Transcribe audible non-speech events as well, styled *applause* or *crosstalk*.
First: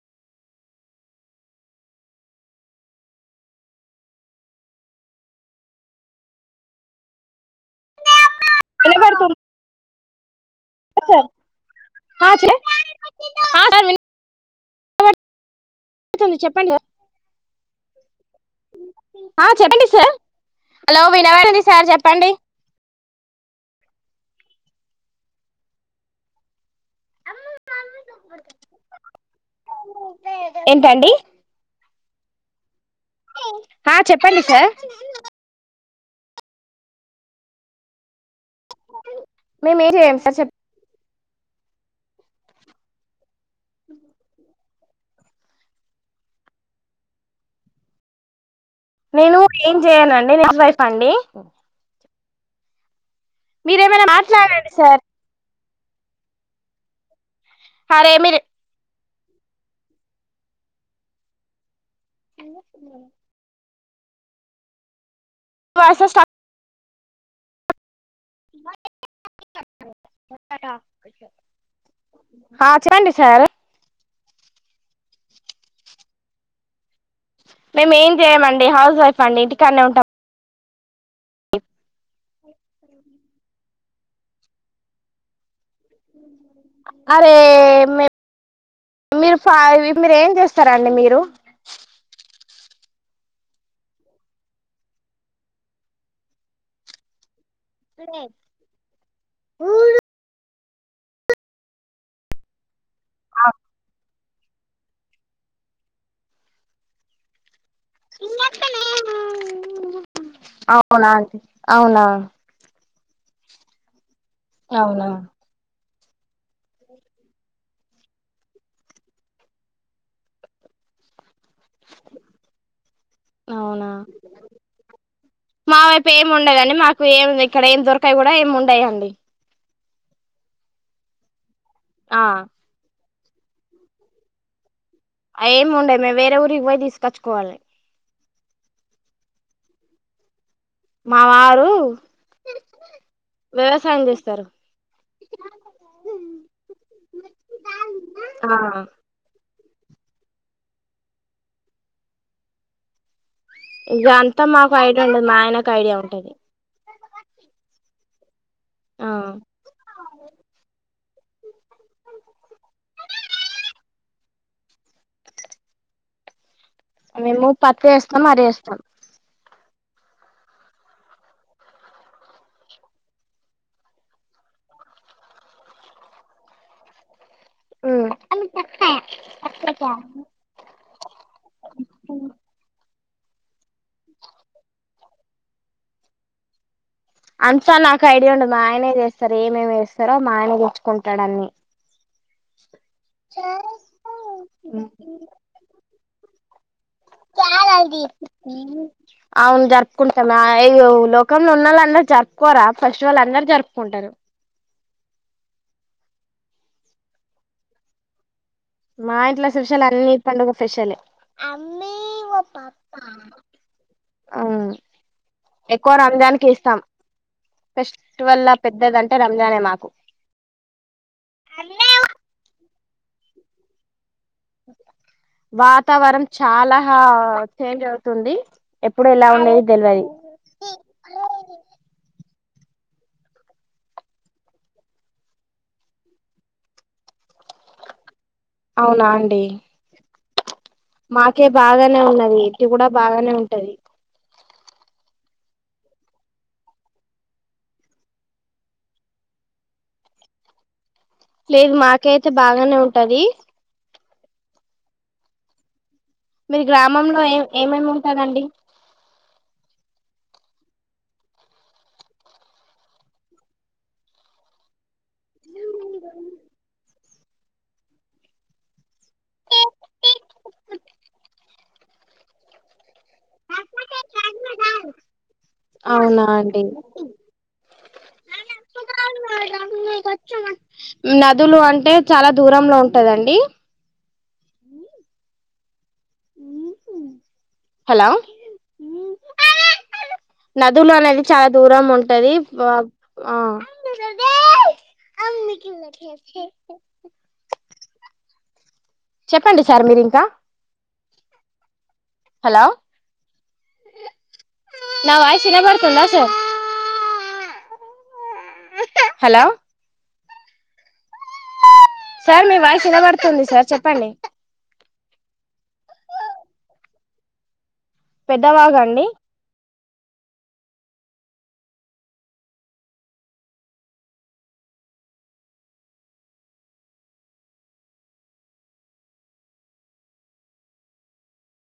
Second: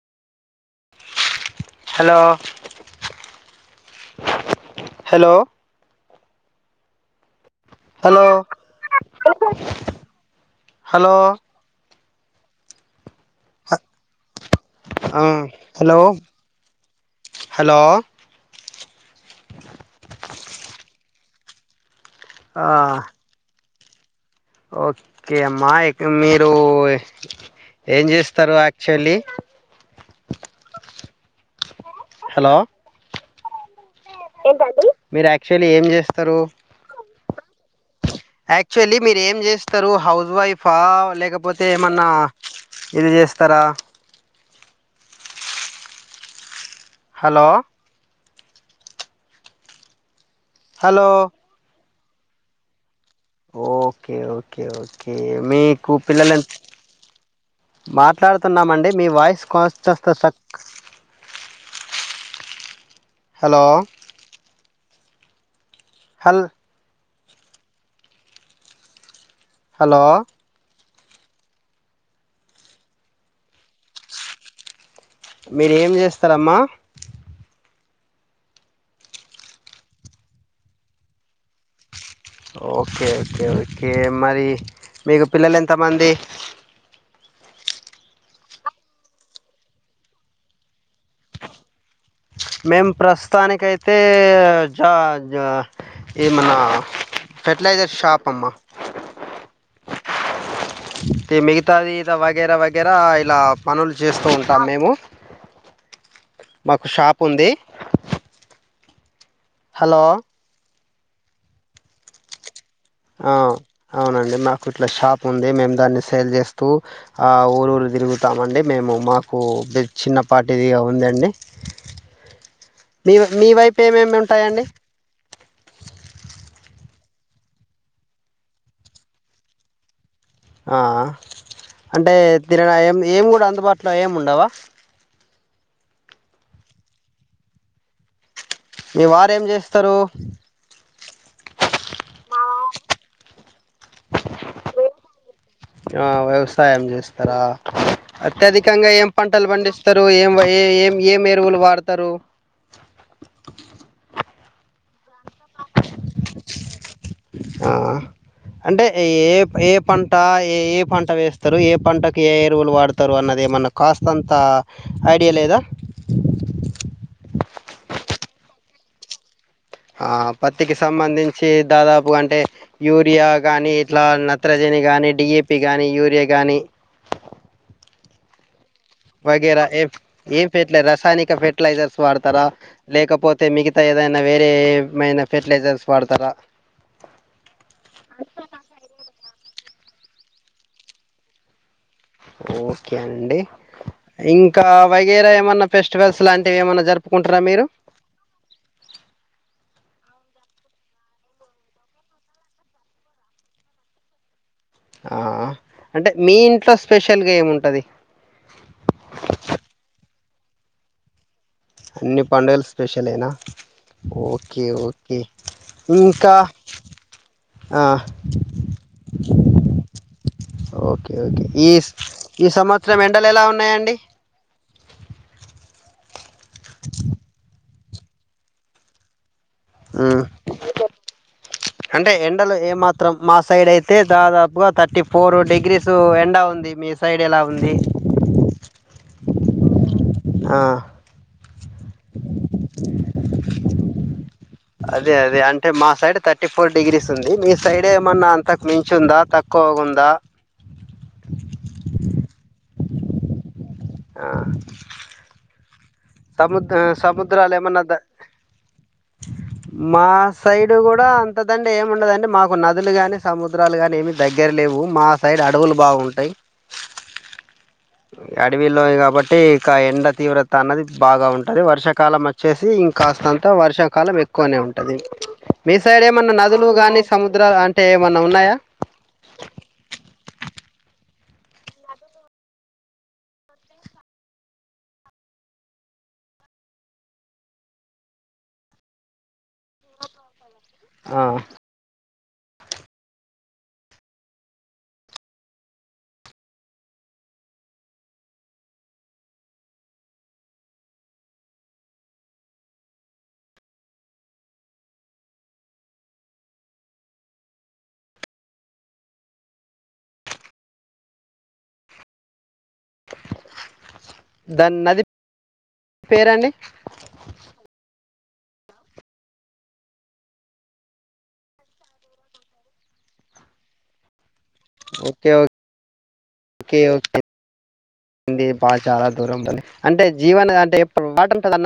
Hello hello hello వినపడుతుంద hello ఆ చే ఆ చే ఆ హలో వినపడుతుంది చెప్పండి సార్ హలో ఆ చెప్పండి సార్ హలో వినవడని సార్ చెప్ప ఆ ఓకే అమ్మా మీరు ఏం చేస్తారు యాక్చువల్లీ ఏంటండి హలో *unintelligible* సార్ ఏంటండీ మీరు యాక్చువల్లీ ఏం చే తరు యాక్చువల్లీ మీరు ఏం మేము చేస్తారు ఏం చేయం హౌస్ సార్ చెప్ వైఫా లే లేకపోతే ఏమన్నా ఇది చేస్తారా హలో నేను ఏం చేయనండి నేను హౌస్ వైఫ్ హలో అండి మీరేమైనా ఓకే ఓకే మాట్లాడండి సార్ ఓకే మీ కూ పిల్లలు ఎంత అరే మీరు మాట్లాడుతున్నామండి మీ వాయిస్ కాస్ట్ స్ సక్ ఇ హలో మీ వాయిస్ స్టాక్ హల్ బ హలో *unintelligible* హ చెప్పండి సార్ మీర ఏం చేస్తారమ్మా మేము ఏం చేయమండి హౌస్ వైఫ్ అండి ఇంటికనే ఉంటాం ఓకే ఓకే ఓకే ఓకే మరి మీకు పిల్లలు ఎంత ఎంతమంది అరే మీరు మీరు ఫ మీరు ఏం చేస్తారండి మీరు మేము ప్రస్తుతానినికి అయితే జా జా ఏమన్నా ఫర్టిలైజర్ షాప్ అమ్మ తి మిగతాది వగేర వగె దగ్గర ఇలా పనులు చేస్తూ ఉం మేము మాకు షాప్ ఉంది చిన్నాకనే హలో అవునా అండి అవున ఆ అవునండి మాకు ఇట్లా అవునా షాప్ ఉంది మేము దాన్ని సేల్ చేస్తూ ఆ ఊరు ఊరు తిరుగుతామండి మేము మాకు బి చిన్నపాటిదిగా ఉందండి మీ మీ వైపు అవునా ఏమేమి ఉంటాయండి ఏ ఇక్కడ ఏం దొరకాయి కూడా ఏం ఉండయండి ఆ అంటే ఆ తినరా ఏ మి ఏం కూడా అందుబాటులో ఏము ఉండవా అ ఏమి ఉండయి మేము వేరే ఊరికి పోయి తీసుకొచ్చుకోవాలి మీ వారు ఏం చేస్తరు మా వారు వ్యవసాయం చేస్తారు ఆ వ్యవసాయం చేస్తారా ఆ అత్యధికంగా ఏం పంటలు బండి స్తారు ఏం ఏ ఏం ఏం ఎరువులు వాడతారు జాంతమ్ మాకైడియా ఉండదు మా ఆయనకు ఐడియా ఉంటది ఆ అంటే ఆ ఏ ఏ పంట ఏ ఏ పంట పంట వేస్తరు ఏ పంటకి ఏ ఏ వులు వాడతారు అన్నది ఏమన్న కాస్ అంత ఐడియా లేదా మేము పత్ ఏస్తం అరి ఏస్తం ఆ పత్తికి సంబంధించి దాదాపు అంటే యూరియా కానీ ఇట్లా నత్రజని కానీ డిఏపి కానీ యూరియా కానీ ఉమ్ వగేర ఏ ఏం ఫర్ రసాయనిక ఫర్టిలైజర్స్ వాడతారా లేకపోతే మిగతా ఏదైనా వేరే ఏమైనా ఫర్టిలైజర్స్ వాడతరా అంతా స్తర మా ఆయన తెచ్చుకుంటారన్ని ఒకే అండి ఇంకా వగేర ఏమన్న ఫెస్టివల్స్ లాం టె ఏమన్న జరుప్ అవును జర్ రుకుంటాం అ ఇగ లోకంలో ఉన్నల్లో అందరు జరుపుకోరా ఫెస్టివెల్ అందరు జరుపుకుంటరు ఆ ఆ అంటే మీ ఇంట్లో స్పెషల్గా ఏముంటది మా ఇంట్లో స్పెషల్ అన్ని పండుగ స్పెషలే అన్ని పడుగలు స్పెషల్యినా ఒకే ఉమ్, ఒకే ఎక్కువ ఇంకా రంజాన్ కి ఇస్తాం ఫెస్టివల్ లా పెద్దదంటే రంజానే మాకు ఒకే ఒకే ఈ ఈ సంవత్సర రం ఎండల్ ఎలా ఉన్నాయండి వాతావరణ చాలా హా చేంజ్ అవుతుంది ఎప్పుడు లా లేద్ హ్మ్ అంటే ఎం ఎండలు ఏమాత్రం మా సైడ్ అయితే దాదాపుగా థర్టీ ఫోర్ డిగ్రీస్ ఎండ ఉంది మీ సైడ్ ఎలా ఉంది అవునా అండి ఆ మాకే బాగానే ఉన్నది ఇంటి కూడ బాగానే ఉంటది అదే అదే అంటే మా సైడ్ థర్టీ ఫోర్ డిగ్రీస్ ఉంది మీ సైడ్ ఏమన్నా అంతకు మించు ఉందా తక్కువ ఉందా లేదు మాకయితే బాగానే ఉంటది ఆ మీ సముద్ర గ్రామంలో ఏ సముద్రాలు ఏమన్నా ఏమేమి ద ఉంటందండి మా సైడ్ కూడ అంతదండి ఏముండదండి మాకు నదులు కాని సముద్రాలు కాని ఏమి దగ్గర లేవు మా సైడ్ అడవులు బాగుంటాయి అడవిలో కాబట్టి ఇక ఎండ తీవ్రత అన్నది బాగా ఉంటది. వర్షాకాలం వచ్చేసి ఇం కాస్త అంత వర్షాకాలం ఎక్కువనే ఉంటది. మీ సైడ్ అవునా ఏమన్నా అండి నదులు గానీ సముద్రాలు అంటే ఏమన్నా ఉన్నాయా. నదులు అంటే చాలా దూరంలో ఉంటదండి. హలో నదులు ఆ అనేది చాలా దూరం ఉం టాది. వ ఆహ్ చెప్పండి. సార్ మీరింకా హలో నా వయిస్ వినాబడుతుంద. సార్ హలో సార్ మీ వాయిస్ వినపడుతుంది సార్ చెప్పండి. దాని నది పేరండి. పెద్దవాగాండి. ఒకే ఓక్ కి ఒకే డి బా చాలా దూరం ఉంది. అంటే జీవన అంటే ఇప్పుడు వటరూంటదన్న.